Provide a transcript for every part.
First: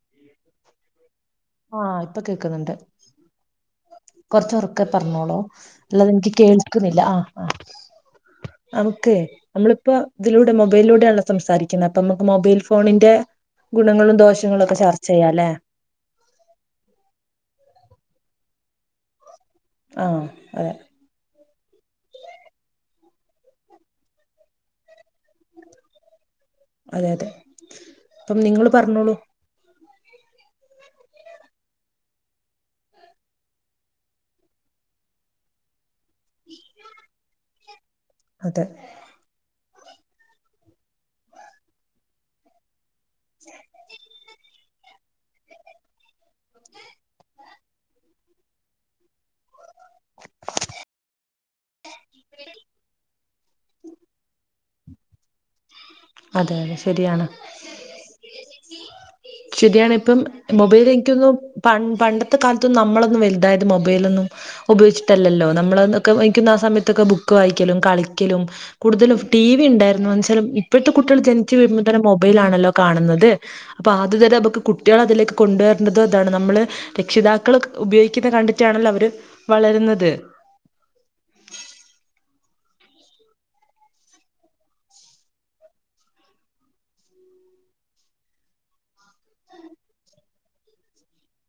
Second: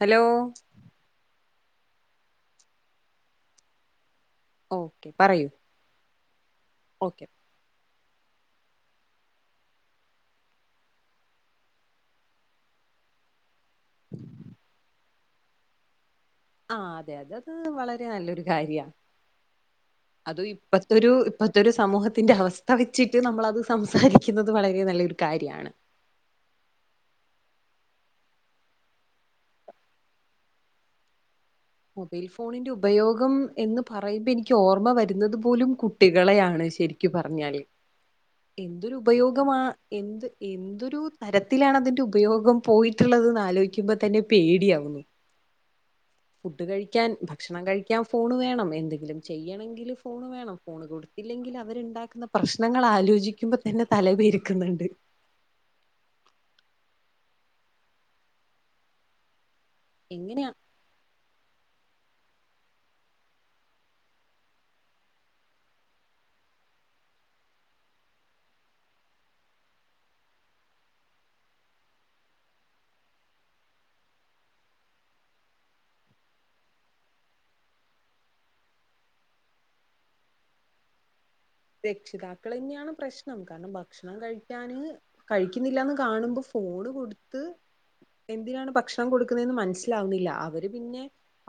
Hello ആഹ് ഇപ്പൊ കേക്ക്ന്ന്ണ്ട് കൊറ്ച് ഒറെക്കെ ഓക്കെ പറഞ്ഞോളൂ പറയൂ അലത് ഇൻക്ക് കേൾക്ക്ന്നില്ല ഓക്കെ ആഹ് ആഹ് നമ്ക്കെ നമ്മളിപ്പോ ഇതിലൂടെ മൊബൈലിലൂടെയാണല്ലോ സംസാരിക്കുന്നെ അപ്പൊ നമുക്ക് മൊബൈൽ ഫോണിന്റെ ഗുണങ്ങളും ദോഷങ്ങളും ഒക്കെ ചർച്ച ചെയ്യാലേ ആഹ് അതെ അതെ അത് വളരെ നല്ലൊരു കാര്യാ ആഹ് അതു അതെ ഇപ്പത്തൊരു ഇപ്പത്തൊരു സമൂഹത്തിന്റെ അവസ്ഥ വെച്ചിട്ട് നമ്മളത് സംസാരിക്കുന്നത് വളരെ നല്ലൊരു കാര്യാണ് അതെ അതെ അപ്പം നിങ്ങള് പറഞ്ഞോളൂ മൊബൈൽ ഫോണിന്റെ ഉപയോഗം എന്ന് പറയുമ്പോ എനിക്ക് ഓർമ വരുന്നത് പോലും കുട്ട ട്ടികളെയാണ് ശരിക്കും പറഞ്ഞാല് അതെ എന്തൊരു ഉപയോഗമാ എന്ത് എന്തൊരു തരത്തിലാണ് അതിന്റെ ഉപയോഗം പോയി ള്ളത് ആലോചിക്കുമ്പോ തന്നെ പേടിയാവുന്നു ഫുഡ് കഴിക്കാൻ ഭക്ഷണം കഴിക്കാൻ ഫോണ് വേണം എന്തെങ്കിലും ചെയ്യണങ്കില് ഫോണ് വേണം ഫോണ് കൊടുത്തില്ലെങ്കിൽ അവരുണ്ടാക്കുന്ന പ്രശ്നങ്ങൾ ആലോചി ജിക്കുമ്പോ തന്നെ തല പെരുക്കുന്നുണ്ട് അതെ അതെ ശരിയാണ് ശരിയാണ് ഇപ്പം എങ്ങനെയാ മൊബൈൽ എനിക്കോന്നും പ പണ്ടത്തെ കാലത്തും നമ്മളൊന്നും വലുതായത് മൊബൈലൊന്നും ഉപയോഗിച്ചിട്ടല്ലല്ലോ നമ്മളൊക്കെ ക്കുന്ന ആഹ് സമയത്തൊക്കെ ബുക്ക് വായിക്കലും കളിക്കലും കൂടുതലും ടി വി ഇണ്ടായിരുന്നു ന്ന് വെച്ചാല് ഇപ്പഴ്ത്തെ കുട്ടികള് ജനിച്ചു വീഴുംപോ തന്നെ മൊബൈലാണല്ലോ കാണുന്നത് അപ്പൊ ആതു തരം നമക്ക് കുട്ടികളേ അതിലേക്ക് കൊണ്ടുവരണ്ടത് ഇതാണ് നമ്മള് രക്ഷിതാക്കൾ ഉപയോഗിക്കുന്ന കണ്ടിട്ടാണല്ലോ അവര് വളരുന്നത് രക്ഷിതാക്കള്ന്നെയാണ് പ്രശ്നം. കാരണം ഭക്ഷണം കഴിക്കാന് കഴിക്കുന്നില്ലന്ന് കാണുമ്പോ ഫോണ് കൊടുത്ത് എന്തിനാണ് ഭക്ഷണം കൊടുക്കുന്നന്ന് മനസ്സിലാവുന്നില്ല. അവര് പിന്നെ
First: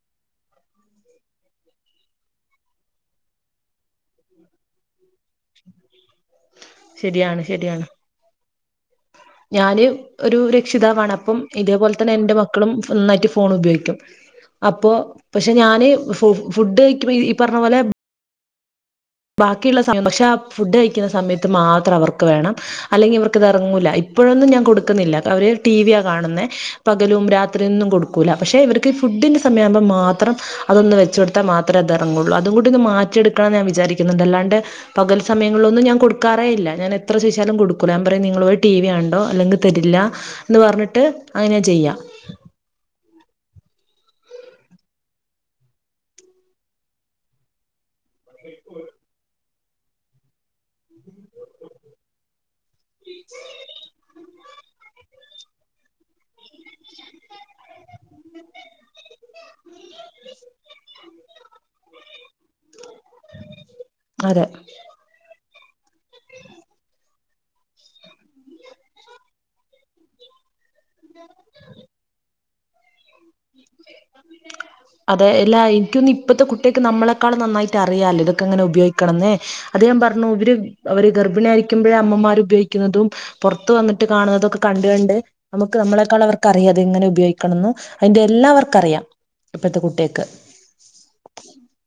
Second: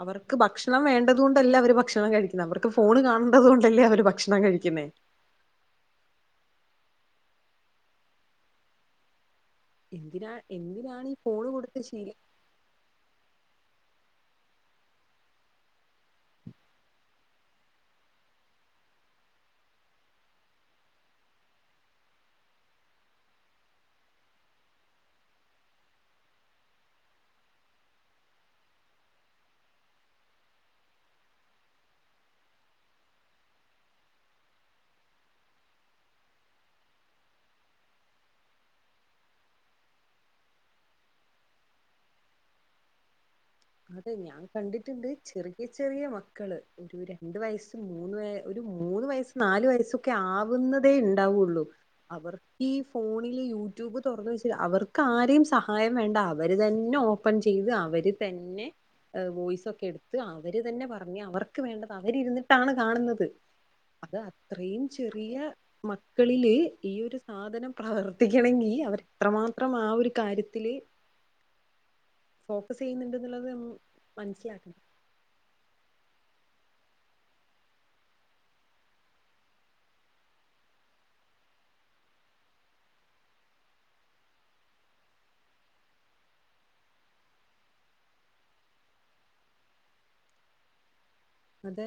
അവർക്ക് ഭക്ഷണം വേണ്ടതു കൊണ്ടല്ല അവര് ഭക്ഷണം കഴിക്കുന്നത്. അവർക്ക് ഫോണ് കാണേണ്ടത് കൊണ്ടല്ലേ അവര് ഭക്ഷണം കഴിക്കുന്നേ? ശരിയാണ്, ശരിയാണ്. ഞാാന് എന്തിനാ ഒരു എന്തിനാണ് രക്ഷിതാവാണ്. ഈ അപ്പം ഫോണ് കൊടുത്ത് ഇതേപോലെ ശീലി തന്നെ എൻ്റെ മക്കളും നന്നായിട്ട് ഫോൺ ഉപയോഗിക്കും. അപ്പൊ പക്ഷെ ഞാന് ഫു ഫുഡ് കഴിക്ക് ഈ പറഞ്ഞ പോലെ ബാക്കിയുള്ള സമയം പക്ഷെ ആ ഫുഡ് കഴിക്കുന്ന സമയത്ത് മാത്രം അവർക്ക് വേണം. അല്ലെങ്കി അവർക്കതെറങ്ങൂല. ഇപ്പോഴൊന്നും ഞാൻ കൊടുക്കുന്നില്ല. അവര് ടിവിയാ കാണുന്നേ. പകലും രാത്രിയൊന്നും കൊടുക്കൂല. പക്ഷെ ഇവര്ക്ക് ഫുഡിന്റെ സമയാമ്പം മാത്രം അതൊന്ന് വെച്ച കൊടുത്താ മാത്രേ അത് എറങ്ങുള്ളൂ. അതും കൂടി ഒന്ന് മാറ്റിയെടുക്കണംന്ന് ഞാൻ വിചാരിക്കു ന്നുണ്ട്. അല്ലാണ്ട് പകൽ സമയങ്ങളിലൊന്നും ഞാൻ കൊടുക്കാറേ ഇല്ല. ഞാൻ എത്ര ചോയിച്ചാലും കൊടുക്കൂല്ല. ഞാൻ പറയും നിങ്ങള് പോയി ടിവി കണ്ടോ അല്ലെങ്കിൽ തരില്ല എന്ന് പറഞ്ഞിട്ട് അങ്ങനെ ചെയ്യാ. അത് ഞാൻ കണ്ടിട്ടുണ്ട്. ചെറിയ ചെറിയ മക്കള് ഒരു രണ്ടു വയസ് മൂന്ന് വ ഒരു മൂന്ന് വയസ് നാല് വയസ്സൊക്കെ ആവു ന്നതേ ഉണ്ടാവുള്ളൂ. അവർക്ക് ഈ ഫോണില് യൂട്യൂബ് തൊറന്നു വെച് [unintelligible] അവർക്ക് ആരെയും സഹായം വേണ്ട. അവര് തന് നെ ഓപ്പൺ ചെയ്ത് അവര് തന്നെ വ ഒക്കെ എടുത്ത് അവര് തന്നെ പറഞ്ഞഞ് അവർക്ക് വേണ്ടത് അവരിരുന്നിട്ടാണ് കാണുന്നത് അത് അതെ അത്രയും ചെറിയ മക്കളില് ഈ ഒരു സാധനം പ്രവർത്തിക്കണമെങ്കിൽ അവര്ത്രമാത്രം ആ ഒരു കാര്യത്തില് ഫോക്കസ് ചെയ്യുന്നുണ്ട് എന്നുള്ളത് നമ്മ- മനസ്സിലാക്കണം അതെ എല്ലാ എനിക്കൊന്ന ഇപ്പഴത്തെ കുട്ടികക്ക് നമ്മളെക്കാൾ നന്നായിട്ട് അറിയല്ലോ ഇതൊക്കെ എങ്ങനെ ഉപയോഗിക്കണംന്നേ അത് ഞാൻ പറഞ്ഞു ഇവര് അവര് ഗർഭിണി ആയിരിക്കുമ്പോഴേ അമ്മമാർ ഉപയോഗിക്കുന്നതും പുറത്ത്ു വന്നിട്ട് കാണുന്നതും ഒക്കെ കണ്ടുകണ്ട് നമുക്ക് നമ്മളെക്കാൾ അവർക്ക് അറിയാംത്െങ്ങനെ ഉപയോഗിക്കണംന്ന് അതിന്റെ എല്ലാവർക്ക അറിയാം ഇപ്പഴത്തെ കുട്ടികക്ക് അതെ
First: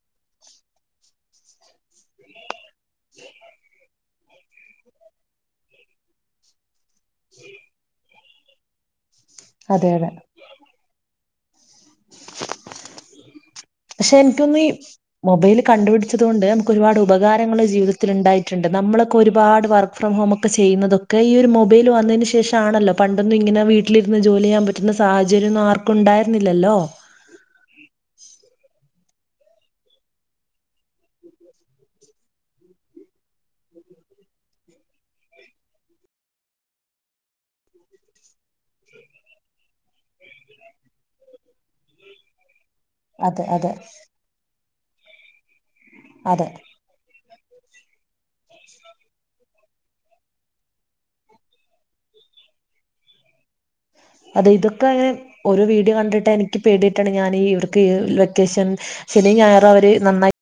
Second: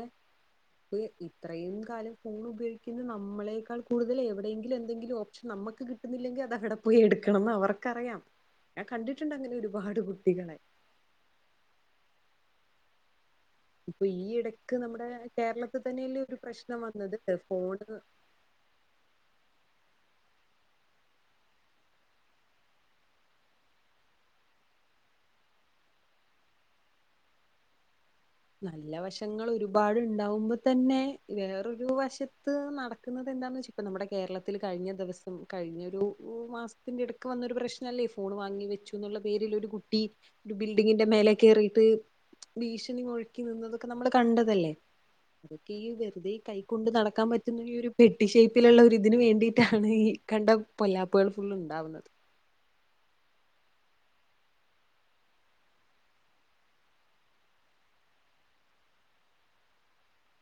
ഇത്രയും കാലം ഫോൺ ഉപയോഗിക്കുന്ന നമ്മളെക്കാൾ കൂടുതൽ എവിടെയെങ്കിലും എന്തെങ്കിലും ഓപ്ഷൻ നമ്മുക്ക് കിട്ടുന്നില്ലെങ്കിൽ അത അവിടെ പോയി എടുക്കണംന്ന് അവർക്കറിയാം ഞാൻ കണ്ടിട്ട് ണ്ട് അങ്ങനെ അതെ ഒരുപാട് അതെ കുട്ടികളെ ഇപ്പൊ പക്ഷെ എനിക്കൊന്ന് ഈ ഇടക്ക് നമ്മുടെ മൊബൈൽ കേരളത്തിൽ തന്നെയല്ലേ കണ്ടുപിടിച്ചത് ഒരു കൊണ്ട് നമുക്ക് പ്രശ്നം ഒരുപാട് വന്നത് ഉപകാരങ്ങള്ൾ ഫോണ് ജീവിതത്തിൽ ഉണ്ടായിട്ടുണ്ട് നമ്മളൊക്കെ ഒരുപാട് വ ഫ്രം ഹോം ഒക്കെ ചെയ്യുന്നതൊക്കെ ഈ ഒരു മൊബൈൽ വന്നതിന് ശേഷം ആണല്ലോ പണ്ടൊന്നും ഇങ്ങനെ വീട്ടിലിരുന്ന് ജോലി ചെയ്യാൻ പറ്റുന്ന സാഹചര്യംൊന്നും ആർക്കും ഉണ്ടായിരുന്നില്ലല്ലോ നല്ല വശങ്ങൾ ഒരുപാട്ണ്ടാവുമ്പോ തന്നെ വേറൊരു വശത്ത് നട ുന്നത് എന്താന്ന് വച്ചാ ഇപ്പ നമ്മുടെ കേരളൽ കഴിഞ്ഞ ദിവസം കഴിഞ്ഞ ഒരു മാസത്തിന്റെ ഇടക്ക് വന്നൊരു പ്രശ്നംല്ലേ ഫോൺ വാങ്ങി വെച്ചു എന്ന പേരിൽ ഒരു കുട്ടി ബിൽഡിങ്ങിന്റെ മേലെ കട്ട് ഭീ അതെ അതെ നിന്നതൊക്കെ നമ്മള് കണ്ടതല്ലേ അ വെറുതെ അതെ കൈ കൊണ്ട് നടക്കാൻ പറ്റും ഒരു പെട്ടി ഷേപ്പിലുള്ള ഒരു ഇതിനന് വേണ്ടിയിട്ടാണ് ഈ കണ്ട പൊല്ലാപ്പുകൾ ഫുള് ഉണ്ടാവുന്നത് അതെ ഇതൊക്കെ ഒരു വീഡിയോ കണ്ടിട്ട് എനിക്ക് പേടിട്ടാണ് ഞാൻീ ഇവർക്ക് ലൊക്കേഷൻ ശനിയും ഞായറും അവര് നന്നായി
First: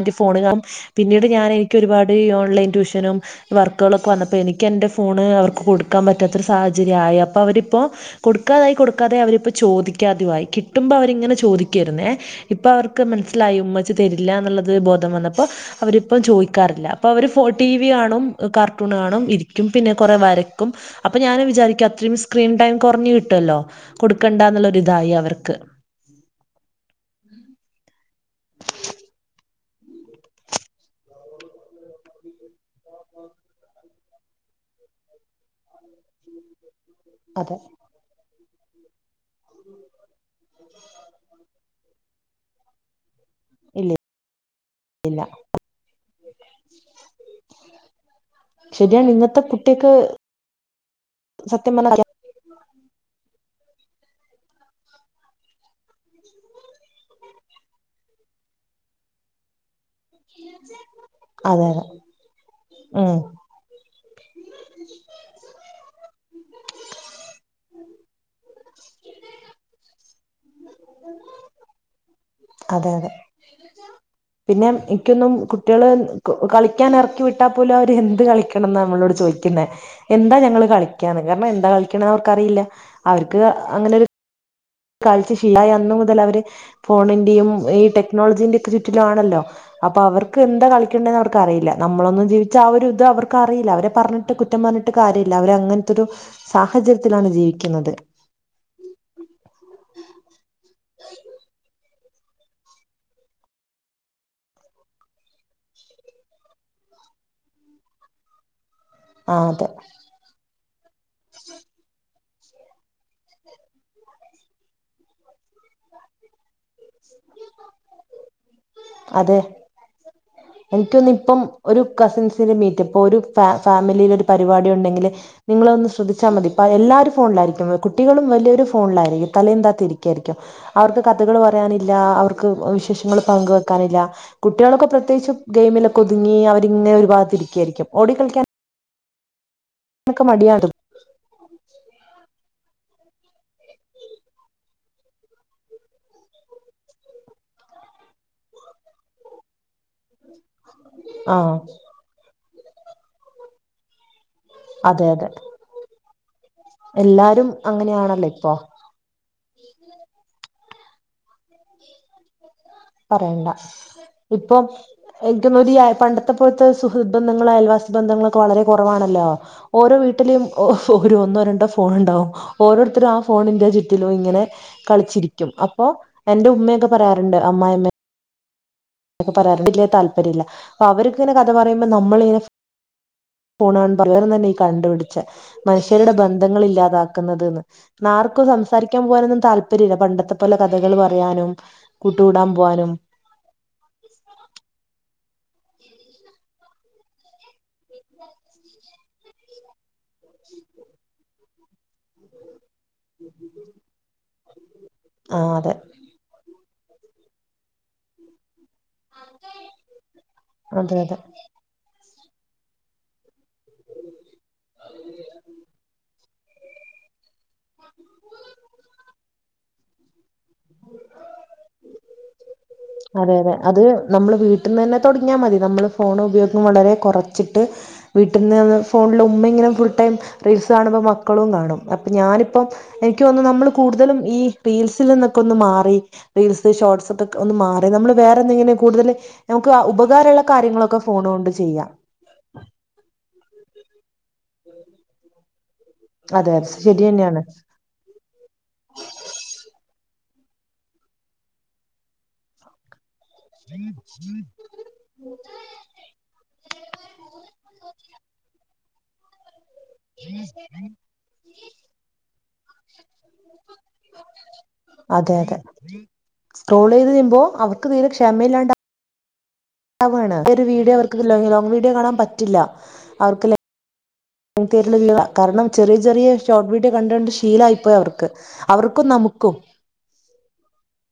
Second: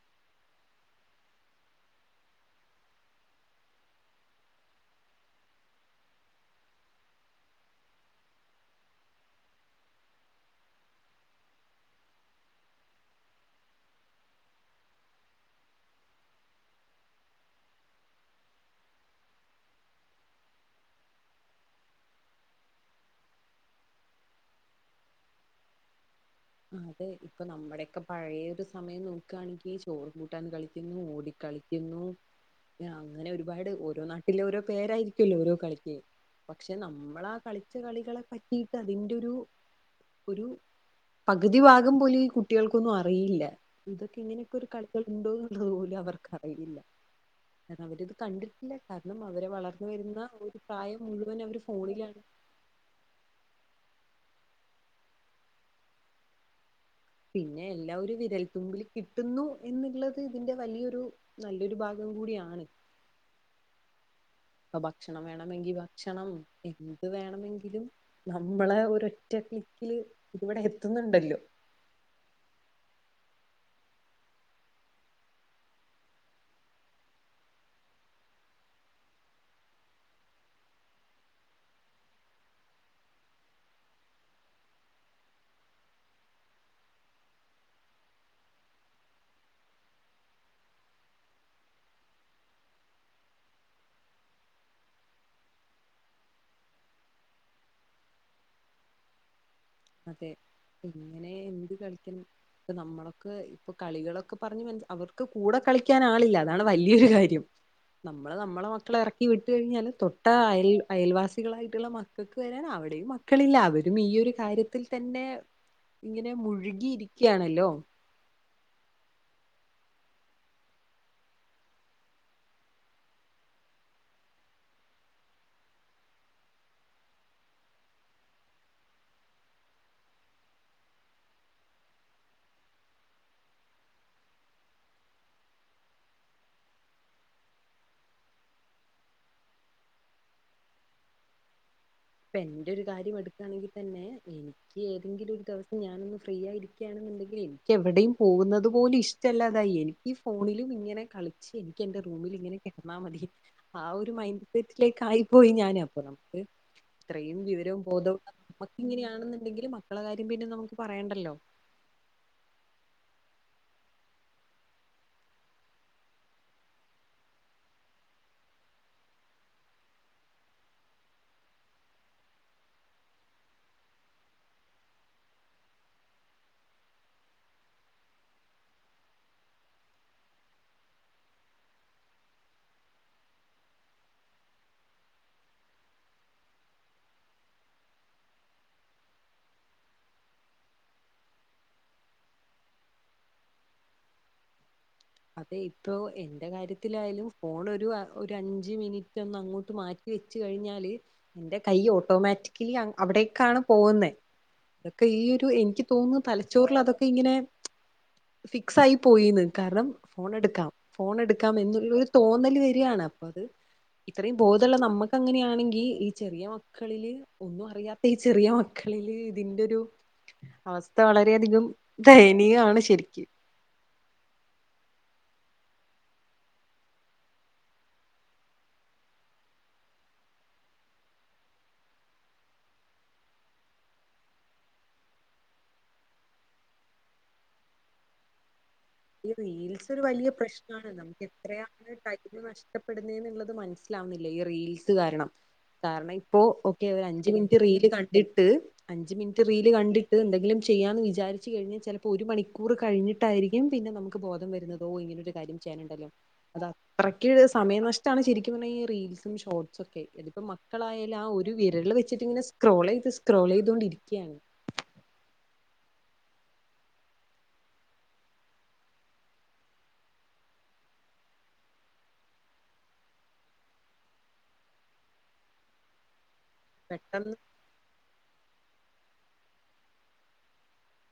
എന്റെ ഫോണ് കാാം പിന്നീട് ഞാൻ എനിക്ക് ഒരുപാട് ഈ ഓൺലൈൻ ട്യൂഷനും വർക്കുകളൊക്കെ വന്നപ്പോ എനിക്ക് എന്റെ ഫോണ് അവർക്ക് കൊടുക്കാൻ പറ്റാത്തൊരു സാഹചര്യമായി അപ്പൊ അവരിപ്പോൊ കൊടുക്കാതായി കൊടുക്കാതായി അവരിപ്പോ ചോദിക്കാതു ആ കിട്ടുമ്പോ അവരിങ്ങനെ ചോദിക്കായിരുന്നേ ഇപ്പൊ അവർക്ക് മനസ്സിലായി ഉമ്മ തരില്ല എന്നുള്ളത് ബോധം വന്നപ്പോ അവരിപ്പം ചോദിക്കാറില്ല അപ്പൊ അവര് ടി വി കാണും കാർട്ടൂൺ കാണും ഇരിക്കും പിന്നെ കൊറ വരക്കും അപ്പൊ ഞാാന് വിചാരിക്കും അത്രയും സ്ക്രീൻ ടൈം കുറഞ്ഞു കിട്ടല്ലോ കൊടുക്കണ്ടന്നുള്ളരിതായി അവർക്ക് അതേ ഇപ്പൊ നമ്മുടെയൊക്കെ പഴഴേ ഒരു സമയം നോക്കുകയാണെങ്കിൽ ചോറ് കൂട്ടാന്ന് കളിക്കുന്നു ഓടിക്കളിക്കുന്നു അങ്ങനെ ഒരുപാട് ഓരോ നാട്ടിലെ ഓരോ പേരായിരിക്കുമല്ലോ ഓരോ കളിക്ക പക്ഷേ പക്ഷെ [unintelligible] നമ്മളാ അതെ കളിച്ച കളികളെ കീയിട്ട് അതിന്റെ ഒരു [inaudible] ഒരു പകുതി ഭാഗം പോലെ ഈ കുട്ടികൾക്കൊന്നുംറിയില്ല അറിയില്ല ഇല്ല ഇതൊക്കെ ഇങ്ങനെയൊക്കെ ഒരു കളികൾ ഇല്ല ഉണ്ടോ എന്നുള്ളത് പോലും അവർക്ക്റിയില്ല കാരണം അവരിത് കണ്ടിട്ടില്ല ശരിയാണ് കാരണം ഇന്നത്തെ അവരെ വളർന്ന കുട്ടികൾക്ക് വരുന്ന ഒരു പ്രായം മുഴുവൻ അവര് സത്യം പറഞ്ഞാ ഫോണിലാണ് പിന്നെ എല്ലാം വിരൽത്തുമ്പിൽ കിട്ടുന്നു എന്നുള്ളത് ഇതിന്റെ വലിയൊരു നല്ലൊരു ഭാഗം കൂടിയാണ് ആ അപ്പൊ ഭക്ഷണം വേണമെങ്കിൽ ഭക്ഷണം എന്ത് വേണമെങ്കിലും നമ്മളെ ഒരറ്റക്ലിക്കില് ഇവിടെ എത്തുന്നുണ്ടല്ലോ അതെ അതെ പിന്നെ എനിക്കൊന്നും കുട്ടികള് കളിക്കാൻ ഇറക്കി വിട്ടാൽ പോലും അവര് എന്ത് കളിക്കണംന്ന് നമ്മളോട് ചോദിക്കുന്നത് എന്താ ഞങ്ങള്ൾ കളികാന്ന് കാരണം എന്താ കളിക്കണന്ന് അവർക്കറിയില്ല അവർക്ക് അങ്ങനെരു കളിച്ച് ശീലമായ അന്നുമുതൽ അവര് ഫോണിന്റെയും ഈ ടെക്നോളജിൻ്റെ ചുറ്റിലും ആണല്ലോ അവർക്ക് എന്താ കളിക്കുന്നതുവർക്ക് അറിയില്ല നമ്മൾ ഒന്നും ജീവിച്ച ആ ഒരു ഇത് അവർക്കറിയില്ല അവരെ പറഞ്ഞിട്ടും കുറ്റം പറഞ്ഞിട്ടും കാര്യമില്ല അവർ അങ്ങനെ ഒരു സാഹചര്യത്തിൽ ജീവിക്കുന്നത് അതെ ഇങ്ങനെ എന്ത്‌ ക ഇപ്പ നമ്മളൊക്കെ ഇപ്പൊ കളികളൊക്കെ പറഞ്ഞഞ് മനസ്സിൽ അവർക്ക് കൂടെ കളിക്കാൻ ആളില്ല അതാണ് വലിയൊരു കാര്യം നമ്മള് നമ്മളെ മള ഇറക്കി ആ വിട്ട അതെ കഴിഞ്ഞാൽ തൊട്ട അയയും അയൽവാസികളായിട്ടുള്ള മക്കൾക്ക് വരാൻ അവിടെയും മക്കളില്ല അവരും ഈ ഒരു കാര്യത്തി ഇത് തന്നെ ഇങ്ങനെ മുഴുകിയിരിക്കുകയാണല്ലോ അതെ എനിക്കൊന്ന് ഇപ്പം ഒരു കസിൻസിന്റെ മീറ്റപ്പോ ഒരു ഫാമിലിയിൽ ഒരു പരിപാടി ഉണ്ടെങ്കില് നിങ്ങളൊന്ന് ശ്രദ്ധിച്ചാൽ മതി ഇപ്പ എല്ലും ഫോണിലായിരിക്കും കുട്ടികളും വലിയൊരു ഫോണിലായിരിക്കും തല എന്താത്തി ഇരിക്കായിരിക്കും അവർക്ക് കഥകൾ പറയാനില്ല അവർക്ക് വിശേഷങ്ങൾ പങ്കെക്ക ാനില്ല കുട്ടികളൊക്കെ പ്രത്യേകിച്ചും ഗെയിമിലൊക്കെ ഒതുങ്ങി അവരിങ്ങനെ ഒരുപാത്തി ഇരിക്കയായിരിക്കും ഓടി കളിക്കാൻ [unintelligible] അതൊക്കെമടിയ ഇപ്പൊ എന്റെ ഒരു കാര്യ എടുക്ക ആണെങ്കിൽ തന്നെ അതയ്‌നി നി ഏതെങ്കിലും ഒരു ദിവസം ഞാനൊന്ന് ഫ്രീ ആയിരിക്കുകയാണെന്നുണ്ടെങ്കിൽ എനിക്ക് എവിടെയും പോകുന്നത് പോലുംഇഷ്ടമല്ലാതായി എനി ഈ ഫോണിലും ഇങ്ങനെ കളിച്ച് ആഹ് ഇരികണ്ടെ റൂമിൽ ഇങ്ങനെ എന്നാ മതി ആ ഒരു മൈൻഡ് വീട്ടിലേക്ക അതെ ആയി അതെ പോയി ഞാൻ അപ്പുറംനമുക്ക് ഇത്രയും എല്ലാരും വിവരവും അങ്ങനെയാണല്ലോ ബോധവുംഉളള ഇപ്പൊ നമുക്ക് ഇങ്ങനെയാണെന്നുണ്ടെങ്കിലിൽ മക്കളെ കാര്യം പിന്നെ നമുക്ക് പറയണ്ടല്ലോ പറയണ്ട ഇപ്പൊം എനിക്കന്ന പണ്ടത്തെ പോലത്തെ സുഹൃബന്ധങ്ങള അയൽവാസി ബന്ധങ്ങളൊക്കെ വളരെ കുറവാണല്ലോ ഓരോ വീട്ടിലേുംഓ ഓരോ ഒന്നോ രണ്ടോ ഫോൺ ഉണ്ടാവും ഓരോരുത്തരും ആ ഫോണിന്റെ ചുറ്റിലും ഇങ്ങനെ കളിച്ചിരിക്കും അപ്പൊ എന്റെ ഉമ്മയൊക്കെ പറയാറുണ്ട് അമ്മായിമ്മ ൊക്കെ പറയാറല്ലേ താല്പര്യം ഇല്ല അപ്പൊ അവർക്കിങ്ങനെ [unintelligible] കഥ പറയുമ്പോ നമ്മളിങ്ങനെ പോണ പറര തന്നെ ഈ കണ്ടുപിടിച്ച മനുഷ്യരുടെ ബന്ധങ്ങൾ ഇല്ലാതാക്കുന്നത്ന്ന് ആർക്കും സംസാരിക്കാൻ പോകാനൊന്നും താല്പര്യ ഇല്ല പണ്ടത്തെ പോലെ കഥകൾ പറയാനും കൂട്ടുകൂടാൻ പോവാനും [unintelligible] അതെ ഇപ്പോ എന്റെ കാര്യത്തിലായാലും ഫോൺ ഒരു ഒരു ഒരു അഞ്ച് മിനിറ്റ് ഒ അങ്ങോട്ട് മാറ്റി വെച്ച കഴിഞ്ഞാല് എന്റെ കൈ ഓട്ടോമാറ്റിക് അവിടേക്കാണ് പോകുന്നത് അതൊക്കെ ഈ ആ ഒരു അതെ എനിക്ക് തോന്നുന്ന തല ചോറൽ അതൊക്കെ ഇങ്ങനെ ക്സ് ആയി പോയിന്ന് കാരണം ഫോൺ എടുക്കാം അതെ അതെ ഫോൺ എടുക്കാം എന്ന ഒരു തോന്നൽ വരിാണ് അപ്പ അത് ഇത്രയും ബോധുള്ള നമുക്ക് അങ്ങനെയാണെങ്കിൽ ഈ ചെറിയ മക്കളില് ഒന്നും അറിയാത്ത ഈ ചെറിയ മക്കളില് ഇതിന്റെ ഒരു അവസ്ഥ വളരെയധികം ദയനീയമാണ് ശരിക്ക് അതെ അതെ അത് നമ്മൾ വീട്ടിൽ നിന്ന് തന്നെ തുടങ്ങിയാൽ മതി നമ്മൾ ഫോൺ ഉപയോഗം വളരെ കുറച്ചിട്ട് വീട്ടിൽ നിന്ന്ന്ന് ഫോണിൽ ഉമ്മെങ്ങനും ഫുൾ ടൈം റീൽസ് കാണുമ്പോൾ മക്കളും കാണും അപ്പൾ ഞാനിപ്പം എനിക്ക്ന്ന് നമ്മൾ കൂടുതലും ഈ റീൽസിൽ നിന്നൊക്കെ ഒന്ന് മാറി റീൽസ് ഷോർട്്സ് ഒക്കെ ഒന്ന് മാറി നമ്മൾവേറെന്തെങ്കിലെ ഈ റീൽസ് ഒരു വലിയ പ്രശ്നമാണ് നമുക്ക് ഫോൺ കൊണ്ട് ചെയ്യാം എത്രയാണ് കൈു നഷ്ടപ്പെടുന്നത് എന്നുള്ളത് മനസ്ില ല ല്ല ഈ റീൽസ് കാരണം കാരണം ഇപ്പോ അതെ അതെ ഓക്കെ ശരി ഒരു അഞ്ച തന്നെയാണ് മിനിറ്റ് റീൽ കണ്ടിട്ട് അഞ്ച മിനിറ്റ് റീൽ കണ്ടിട്ട് ഇത് എന്തെങ്കിലും ചെയ്യാന്ന് വിചാരിച്ചച്ച് കഴിഞ്ഞാൽ ചിലപ്പോ ഒരു മണിക്കൂർ കഴിഞ്ഞിട്ടായിരിക്കും പിന്നെ നമുക്ക് ബോധം വരുന്നതോ ഇങ്ങനൊ ഒരു കാര്യം ചെയ്യാനുണ്ടല്ലോ അത് അത്രയ്ക്ക് സമയ നഷ്ടമാണ് ശരിക്കും പറഞ്ഞ റൽസും ഷോർട്ടസ് ഓക്കെ ഇതിപ്പോ മക്കളായാലും ആ ഒരു വിരൾ വെച്ചിട്ട് ഇങ്ങനെ സ്ക്രോൾ ചെയത് സ്ക്രോൾ ചെയ്തൊണ്ടിരിക്കുകയാണ് സ്ട്രോൾ ചെയ്ത് നിപോ അവർക്ക് തീരെ ക്ഷമ ഇല്ലാണ്ട ഒരു വീഡിയോ അവർക്ക് ലോ വീഡിയോ കാണാൻ പറ്റില്ല അവർക്ക് വീ കാരണം ചെറിയ ചെറിയ ചോട്ട്ബീട്ട പെട്ടെന്ന് കണ്ടണ്ട് ശീലയിപ്പോയ അവർക്ക് അവർക്കും നമുക്കും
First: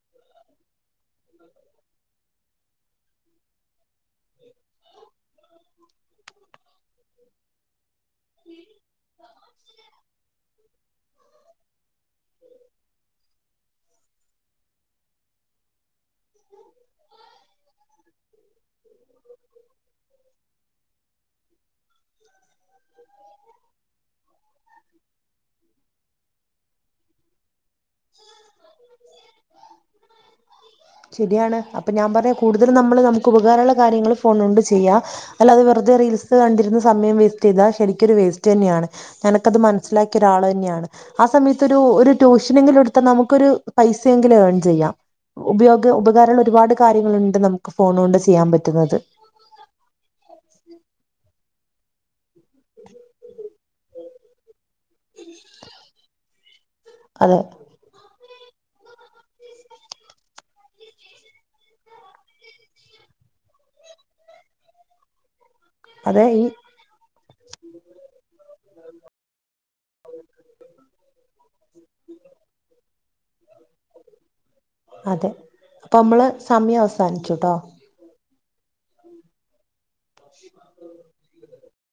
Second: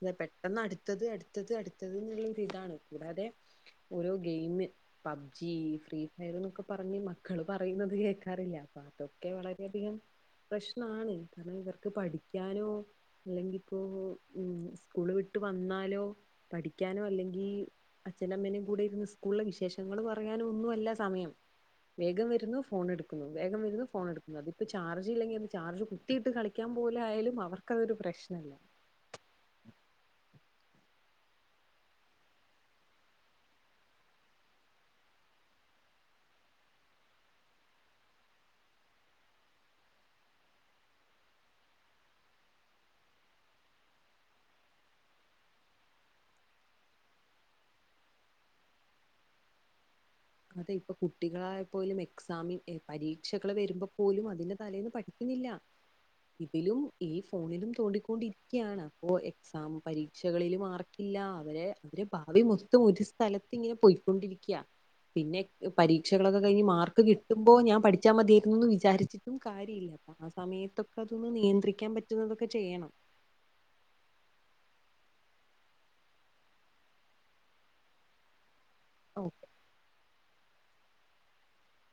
അ പെട്ടെന്ന് അടുത്തത് അടുത്തത് അടുത്തത് എന്നുള്ളൊ ഇതാണ് കൂടാതെ ഓരോ ഗെയിം പബ്ജി ഫ്രീ ഫയർന്നൊക്കെ പറഞ്ഞ് മക്കള് പറയുന്നത് കേക്കാറില്ല അപ്പൊ അതൊക്കെ വളരെയധികം പ്രശ്നമാണ് കാരണം ഇവർക്ക് പഠിക്കാനോ അല്ലെങ്കി ഇപ്പോൊ ഉ സ്കൂള് വിട്ട് വന്നാലോ പഠിക്കാനോ അല്ലെങ്കിൽ അച്ഛനമ്മേനും കൂടെ ഇരുന്ന് സ്കൂളിലെ വിശേഷങ്ങൾ പറയാനോ ഒന്നും അല്ല സമയം വേഗം വരുന്നു ഫോൺ എടുക്കുന്നു വേഗം വരുന്നു ഫോണ എക്കുന്നത് അപ്പോൾ ചാർജ്ില്ലല്ലെിൽ അ ചാർജ് കുട്ടയിട്ട് കളിക്കാ പോലൊയാലും അവർ അതൊരു പ്രശ്നല്ല ശരിയാണ് അപ്പൊ ഞാൻ പറയാ കൂടുതലും നമ്മള് നമുക്ക് ഉപകാരമുള്ള കാര്യങ്ങൾ ഫോണ കൊണ്ട് ചെയ്യാം അല്ലാതെ വെറുതെ റീൽസ് കണ്ടിരുന്ന സമയം വേസ്റ്റ് ചെയ്താ ശരിക്കൊരു വേസ്റ്റ് തന്നെയാണ് ഞനക്കത് മനസ്സിലാക്കിയ ഒരാൾ തന്നെയാണ് ആ സമയത്ത് ഒരു എടുാൽ നമു പൈസയങ്കിലും ൺ ചെയ്യാം ഉപ ഉപകാര ഒരുപാട് കാര്യങ്ങളുണ്ട് നമുക്ക് ഫോൺ കൊണ്ട് ചെയ്യാൻ പറ്റുന്നത് അതെ ഇപ്പൊ കുട്ടികളായ പോലും എക്സാമിൻ എ പരീക്ഷക വരുമ്പോ പോലും അതിന് തലേന്ന് പഠിക്കുന്നില്ല ഇതും ഈ അതെ ഫോണിലും തോണ്ടിക്കൊണ്ടിരി ലാണ് അപ്പോ എക്സാം പരീക്ഷകളില് മാർക്കില്ല അവരെ അവരെ ഭാവി മൊത്തം ഒരു സ്ഥലത്തിങ്ങനെ പോയിക്കൊണ്ടിരിക്കയാ പിന്നെ അതെ പരീക്ഷകളൊക്കെ ഈ കഴിഞ്ഞ് മാർക്ക് കിട്ടുമ്പോൾ ഞാൻ പഠിച്ചാൽ മതിയായിരുന്നു എന്ന് വിചാരിച്ചിട്ടും കാര്യമില്ല അപ്പ ആ സമയത്തൊക്കെ അതൊന്ന് നിയന്ത്രിക്കാൻ പറ്റുന്നതൊക്കെ ചെയ്യണം. അതെ അപ്പൊ നമ്മള് സമയം അവസാനിച്ചുട്ടോ ഓക്കെ [unintelligible]